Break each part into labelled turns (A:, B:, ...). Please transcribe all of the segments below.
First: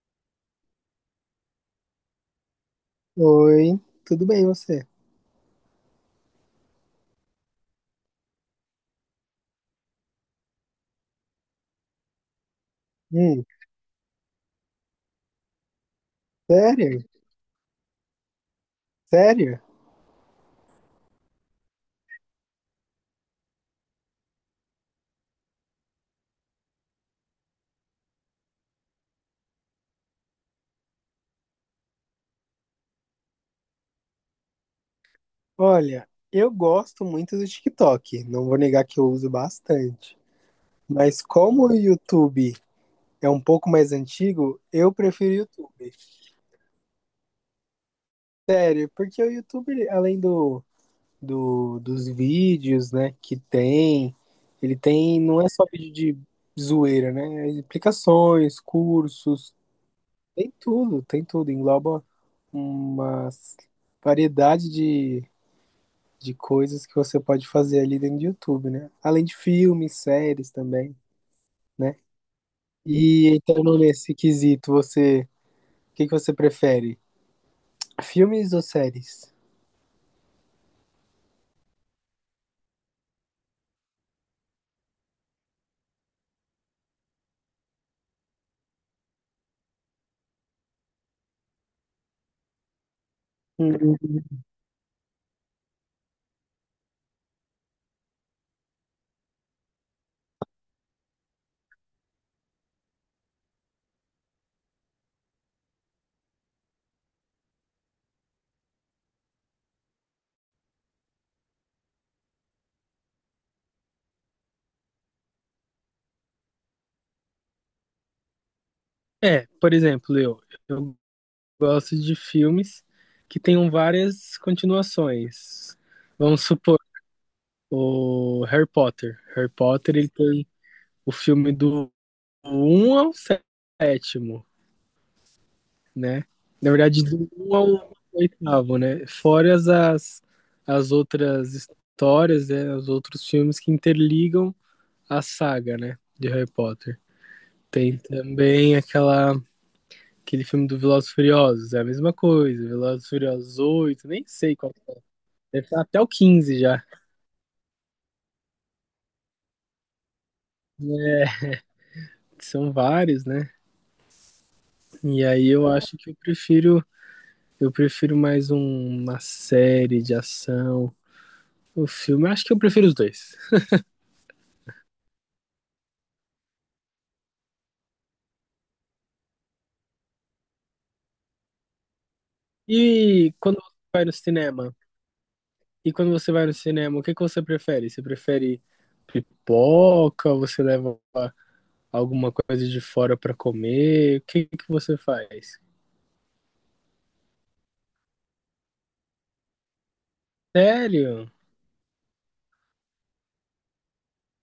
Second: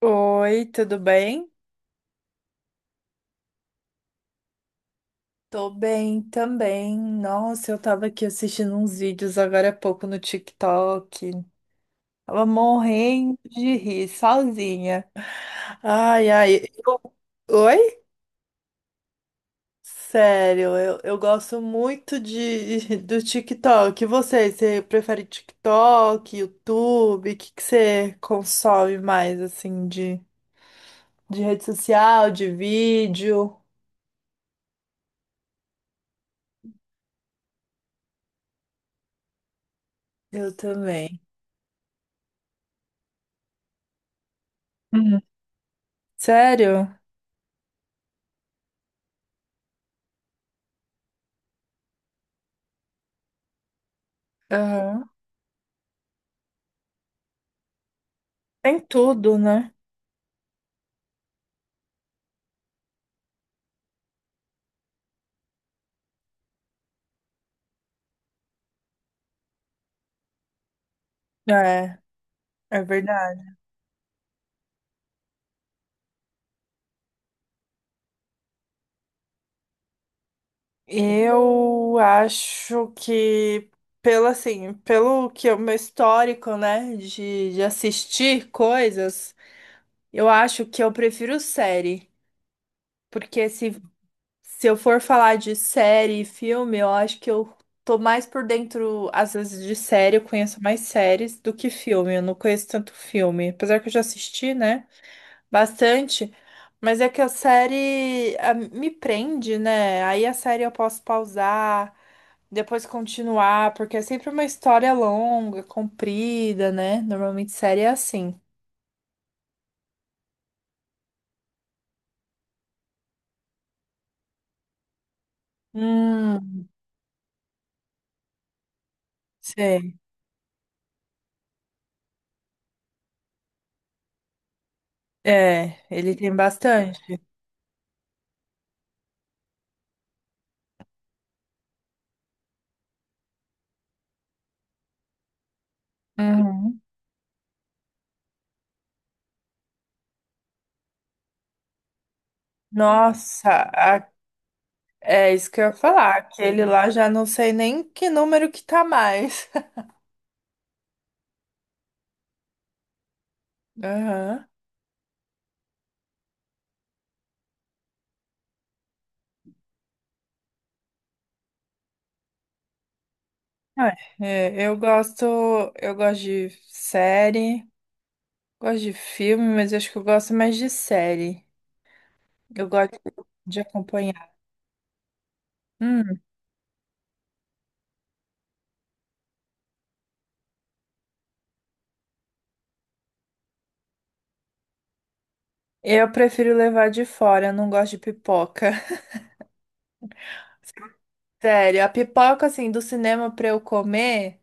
A: Oi, tudo bem?
B: Oi, tudo bem você?
A: Tô bem também. Nossa, eu tava aqui assistindo uns vídeos agora há pouco no TikTok. Tava morrendo
B: Hum,
A: de rir, sozinha. Ai, ai.
B: sério?
A: Oi?
B: Sério?
A: Sério, eu gosto muito de, do TikTok. E você prefere TikTok, YouTube? O que que você consome mais, assim, de rede social, de vídeo?
B: Olha, eu gosto muito do TikTok, não vou negar que eu uso bastante.
A: Eu também.
B: Mas como o YouTube é um pouco mais antigo, eu
A: Hum.
B: prefiro o YouTube.
A: Sério?
B: Sério, porque o YouTube, além dos vídeos, né, que tem, ele
A: Aham.
B: tem, não é só vídeo de zoeira, né? É explicações,
A: Tem tudo,
B: cursos,
A: né?
B: tem tudo, engloba uma variedade de coisas que você pode fazer ali dentro do YouTube, né? Além de filmes, séries também, né?
A: É, é
B: E
A: verdade.
B: entrando nesse quesito, o que que você prefere? Filmes ou séries?
A: Eu acho que, pelo assim, pelo que é o meu histórico, né, de assistir coisas, eu acho que eu prefiro série. Porque se,
B: Hum,
A: se eu for falar de série e filme, eu acho que eu tô mais por dentro, às vezes, de série, eu conheço mais séries do que filme. Eu não conheço tanto filme. Apesar que eu já assisti, né? Bastante, mas é que a série ah, me prende, né? Aí a série eu posso pausar, depois continuar, porque é sempre uma história longa, comprida, né? Normalmente série é assim.
B: É, por exemplo, eu gosto de filmes que tenham várias continuações. Vamos
A: Hum,
B: supor, o Harry Potter. Harry Potter,
A: sei.
B: ele tem o filme do um ao sétimo.
A: É, ele
B: Né?
A: tem
B: Na
A: bastante.
B: verdade, do um ao oitavo, né? Fora as outras histórias, né? Os outros filmes que interligam a saga, né? De Harry
A: Uhum.
B: Potter. Tem também aquele filme do Velozes e Furiosos, é a mesma coisa. Velozes e
A: Nossa,
B: Furiosos
A: a-
B: 8 nem sei qual que é.
A: é isso que eu
B: Deve
A: ia
B: estar até o
A: falar.
B: 15
A: Aquele
B: já.
A: lá já não sei nem que número que tá mais.
B: Né? São vários, né?
A: Aham.
B: E aí eu acho que eu prefiro. Eu prefiro mais uma série de ação. O filme, eu acho que eu prefiro os dois.
A: Ah, é, eu gosto de série. Gosto de filme, mas acho que eu gosto mais de série. Eu gosto
B: E quando
A: de
B: você vai no
A: acompanhar.
B: cinema? E quando
A: Hum,
B: você vai no cinema, o que que você prefere? Você prefere pipoca? Você leva alguma coisa de fora pra comer? O que que você faz?
A: eu prefiro levar de fora, eu não gosto de pipoca.
B: Sério?
A: Sério, a pipoca, assim, do cinema pra eu comer,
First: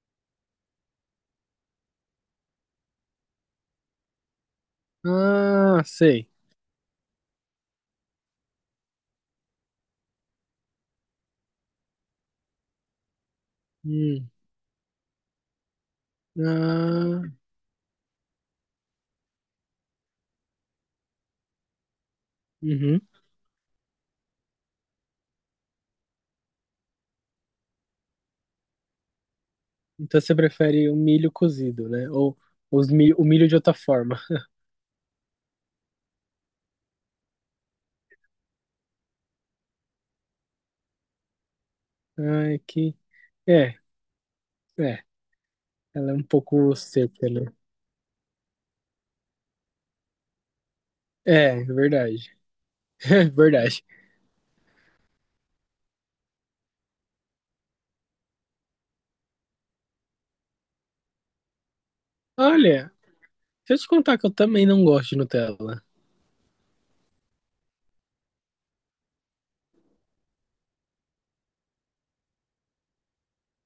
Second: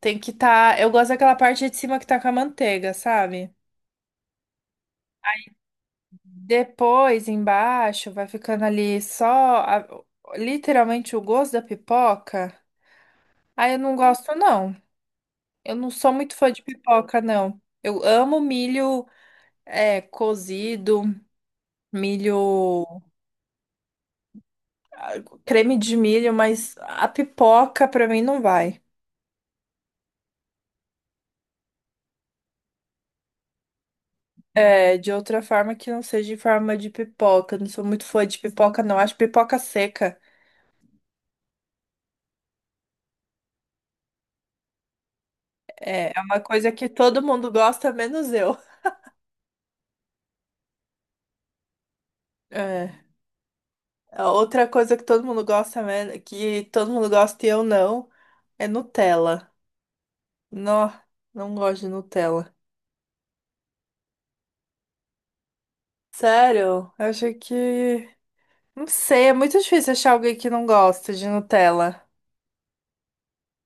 A: tem que tá. Eu gosto daquela parte de cima que tá com a manteiga, sabe?
B: Ah, sei.
A: Depois, embaixo, vai ficando ali só literalmente o gosto da pipoca. Aí eu não
B: Hum.
A: gosto, não. Eu não sou muito fã de pipoca,
B: Ah,
A: não. Eu amo milho, é, cozido. Milho,
B: uhum.
A: ah, creme de milho, mas a pipoca pra mim não vai.
B: Então você prefere o milho cozido, né? Ou o milho de outra forma.
A: É, de outra forma que não seja em forma de pipoca. Não sou muito fã de pipoca, não. Acho pipoca seca.
B: Ai, que. É, é.
A: É,
B: Ela é
A: é
B: um
A: uma coisa
B: pouco
A: que todo
B: seca, né?
A: mundo gosta, menos eu.
B: É, verdade.
A: É.
B: É verdade.
A: A outra coisa que todo mundo gosta, que todo mundo gosta e eu não, é Nutella. Não, não gosto de Nutella.
B: Olha, deixa eu te contar que eu também não gosto de Nutella.
A: Sério? Eu acho que. Não sei, é muito difícil achar alguém que não gosta de Nutella.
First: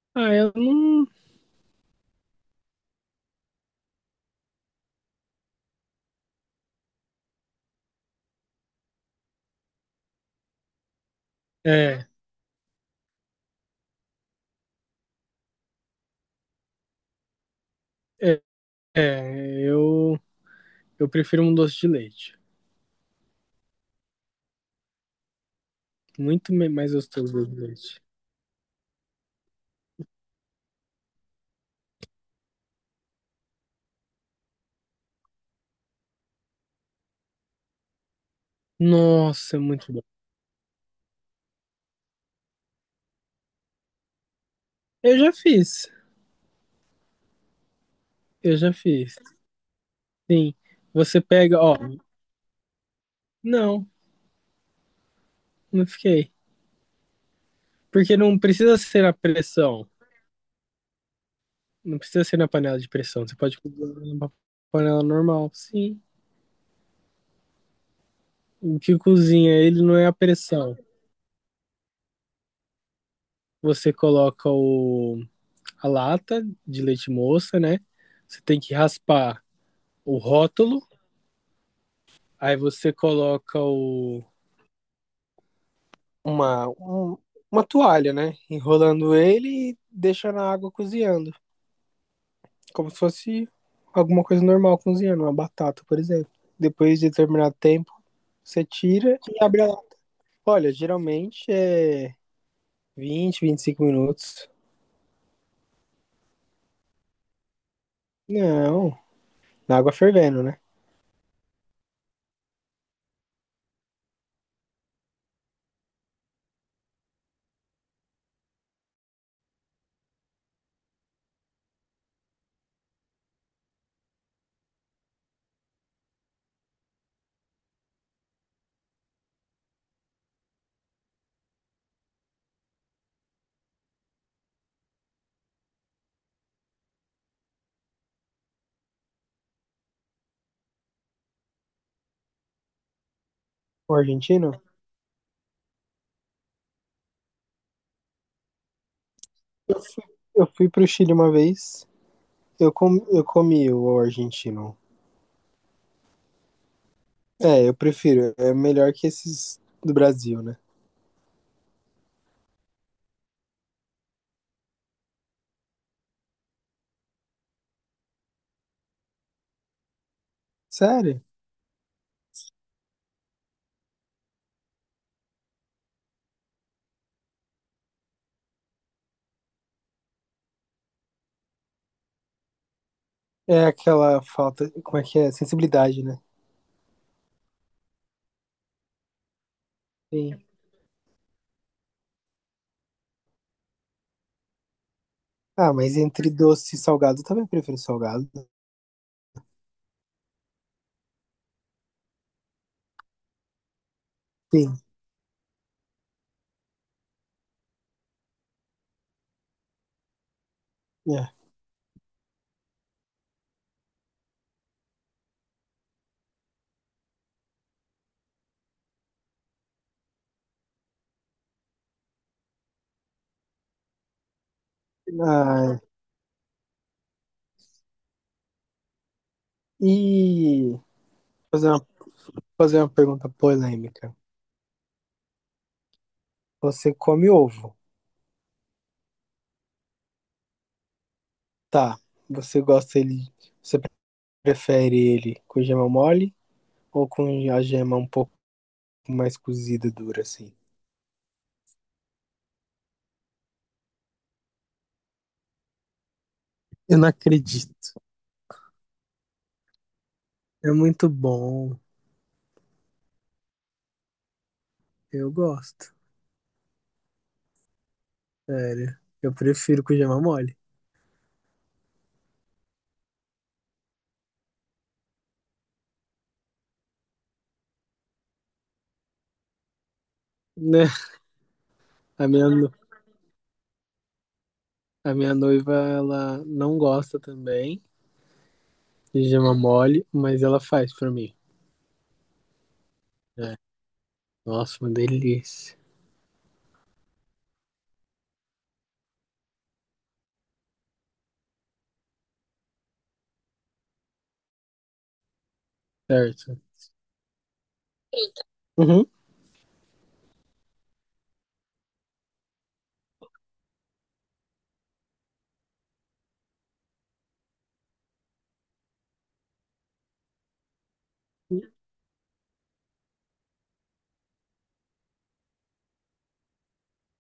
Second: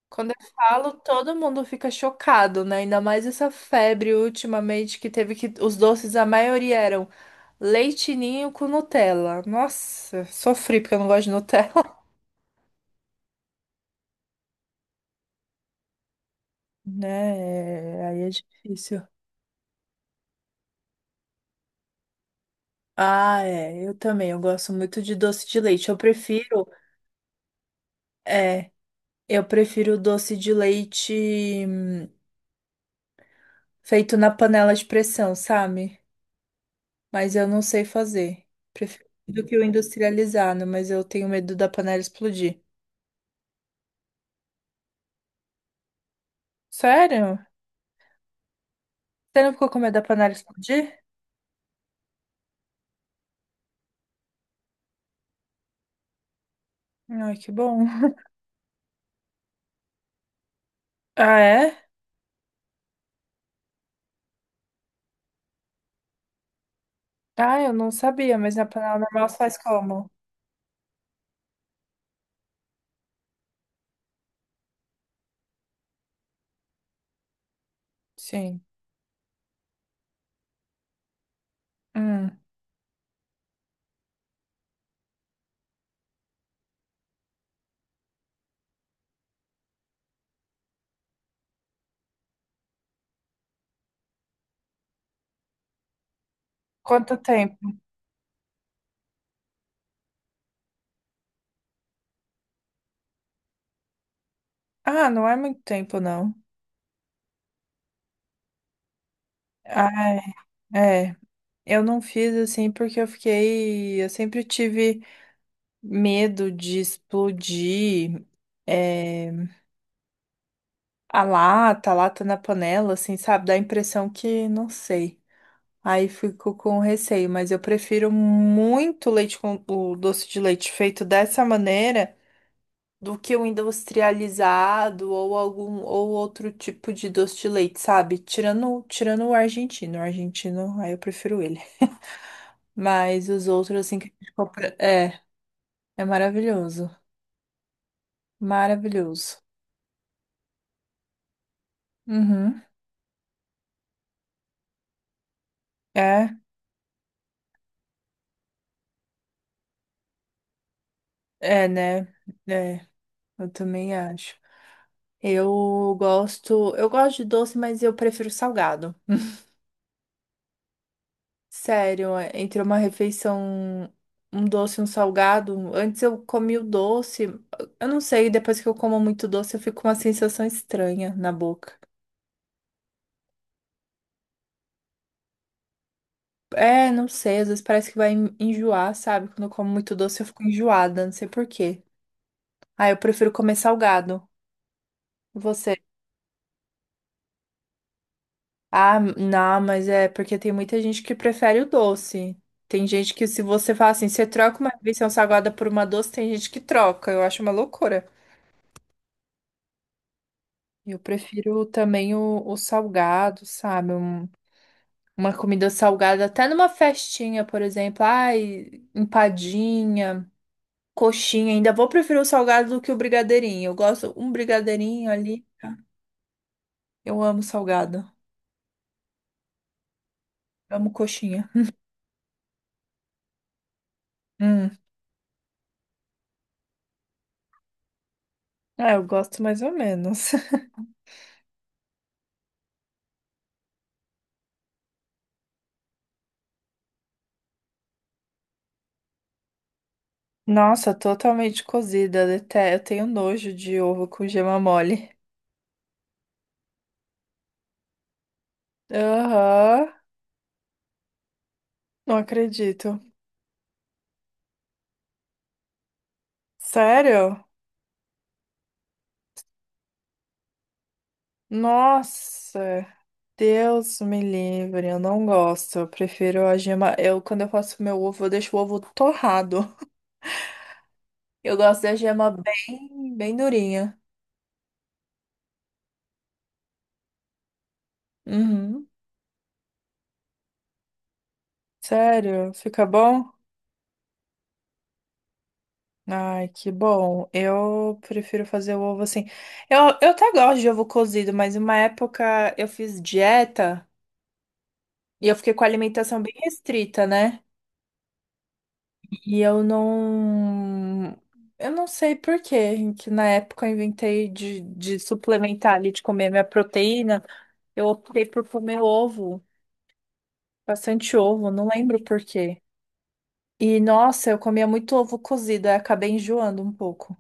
A: Quando
B: Ah,
A: eu
B: eu
A: falo,
B: não.
A: todo mundo fica chocado, né? Ainda mais essa febre ultimamente que teve que os doces, a maioria eram leite ninho com Nutella. Nossa, sofri porque eu não gosto de Nutella,
B: É,
A: né? É, aí é
B: é,
A: difícil.
B: é, eu prefiro um doce de leite.
A: Ah, é, eu também, eu gosto muito de doce de leite. Eu
B: Muito
A: prefiro,
B: mais gostoso doce de leite.
A: é, eu prefiro doce de leite feito na panela de pressão, sabe? Mas eu não sei fazer. Prefiro do que
B: Nossa, é
A: o
B: muito bom.
A: industrializado, mas eu tenho medo da panela explodir.
B: Eu já fiz.
A: Sério?
B: Eu já fiz.
A: Você não ficou com medo da panela
B: Sim.
A: explodir?
B: Você pega, ó. Não, não fiquei.
A: Ai, que bom.
B: Porque não precisa ser a pressão.
A: Ah, é?
B: Não precisa ser na panela de pressão. Você pode cozinhar numa panela normal. Sim.
A: Ah, eu não sabia, mas na
B: O
A: panela
B: que
A: normal você
B: cozinha
A: faz
B: ele não é
A: como?
B: a pressão. Você coloca a lata de leite moça, né? Você tem
A: Sim.
B: que raspar o rótulo,
A: Hum.
B: aí você coloca o. Uma, um- uma toalha, né? Enrolando ele e deixa na água cozinhando. Como se fosse alguma coisa normal cozinhando, uma batata, por exemplo. Depois de
A: Quanto
B: determinado
A: tempo?
B: tempo, você tira e abre a. Olha, geralmente é 20 25 minutos.
A: Ah, não é muito tempo, não.
B: Não, na
A: Ah,
B: água fervendo, né?
A: é. Eu não fiz assim porque eu fiquei. Eu sempre tive medo de explodir é, a lata na panela, assim, sabe? Dá a impressão que, não sei. Aí fico com receio, mas eu prefiro muito leite com o doce de leite feito dessa maneira do que o industrializado ou algum ou outro tipo de doce de leite, sabe? Tirando o argentino, aí eu prefiro ele. Mas os outros
B: O
A: assim que a gente
B: argentino?
A: compra, é, é maravilhoso, maravilhoso.
B: Eu fui, eu fui pro Chile uma vez.
A: Uhum.
B: Eu comi o argentino.
A: É,
B: É, eu prefiro. É melhor que esses do Brasil, né?
A: é, né? É, eu também acho. Eu eu gosto de doce, mas eu prefiro salgado.
B: Sério?
A: Sério, é, entre uma refeição, um doce e um salgado. Antes eu comi o doce, eu não sei, depois que eu como muito doce eu fico com uma sensação estranha na boca.
B: É aquela falta. Como é que é? Sensibilidade, né?
A: É, não sei, às vezes parece que vai enjoar, sabe? Quando eu como muito doce eu fico
B: Sim.
A: enjoada, não sei por quê. Ah, eu prefiro comer salgado. E
B: Ah,
A: você?
B: mas entre doce e salgado, eu também prefiro salgado.
A: Ah, não, mas é porque tem muita gente que prefere o doce. Tem gente que se você fala assim, você troca uma
B: Sim.
A: refeição salgada por uma doce, tem gente que troca. Eu acho uma loucura. Eu
B: É.
A: prefiro também o salgado, sabe? Uma comida salgada, até numa festinha, por exemplo. Ai, empadinha, coxinha. Ainda vou preferir o salgado do que o brigadeirinho. Eu gosto um brigadeirinho ali.
B: Ah,
A: Eu amo salgado.
B: e
A: Amo coxinha.
B: fazer uma, fazer uma pergunta polêmica.
A: Hum.
B: Você come ovo,
A: É, eu gosto mais ou menos.
B: tá? Você gosta ele. Você prefere ele com gema mole ou com a gema um pouco mais cozida, dura, assim?
A: Nossa, totalmente cozida. Até eu tenho nojo de ovo com gema mole.
B: Eu não acredito.
A: Aham,
B: É muito bom.
A: não acredito.
B: Eu gosto.
A: Sério?
B: Sério. Eu prefiro com gema mole.
A: Nossa. Deus me livre, eu não gosto. Eu prefiro a gema. Eu, quando eu faço meu ovo, eu deixo o ovo torrado.
B: Né?
A: Eu gosto da
B: A
A: gema
B: minha, no-
A: bem, bem durinha.
B: a minha noiva, ela não gosta também
A: Uhum.
B: de gema mole, mas ela faz pra mim.
A: Sério? Fica bom?
B: É. Nossa, uma delícia.
A: Ai, que bom. Eu prefiro fazer o ovo assim. Eu até gosto de ovo cozido, mas uma época eu fiz dieta e eu fiquei com a alimentação bem
B: Certo.
A: restrita, né?
B: Uhum.
A: E eu não. Eu não sei por quê, que na época eu inventei de suplementar ali, de comer minha proteína. Eu optei por comer ovo, bastante ovo, não lembro por quê. E nossa, eu comia muito ovo cozido, aí acabei enjoando um pouco.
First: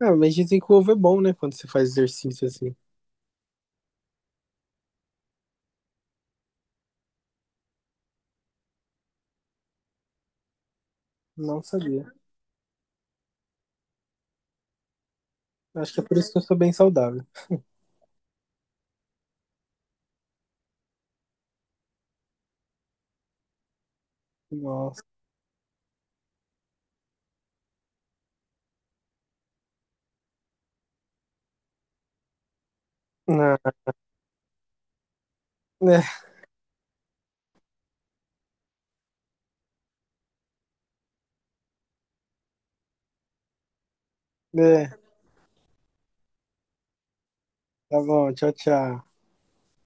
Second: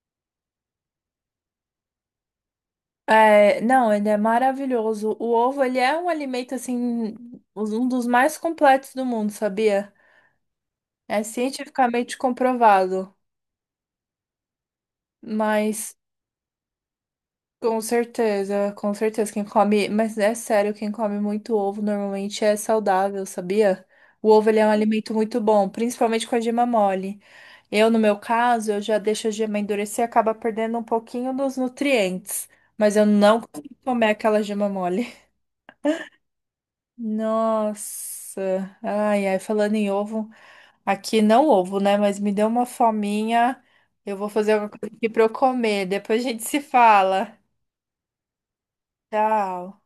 B: Ah, mas dizem que o ovo é bom, né? Quando você faz exercício assim.
A: É, não, ele é maravilhoso. O ovo, ele é um alimento, assim, um dos mais completos do mundo, sabia? É
B: Não sabia.
A: cientificamente comprovado.
B: Acho
A: Mas.
B: que é por isso que eu sou bem saudável.
A: Com certeza, com certeza. Quem come, mas é sério, quem come muito ovo normalmente é saudável, sabia? O ovo ele é um
B: Nossa.
A: alimento muito bom, principalmente com a gema mole. Eu, no meu caso, eu já deixo a gema endurecer e acaba perdendo um pouquinho dos nutrientes. Mas eu não consigo
B: Ah,
A: comer aquela gema mole.
B: né?
A: Nossa, ai, ai, falando em ovo, aqui não ovo, né? Mas me deu uma fominha. Eu vou fazer alguma coisa
B: Né.
A: aqui pra eu comer. Depois a gente se fala.
B: Tá bom, tchau, tchau.
A: Tchau.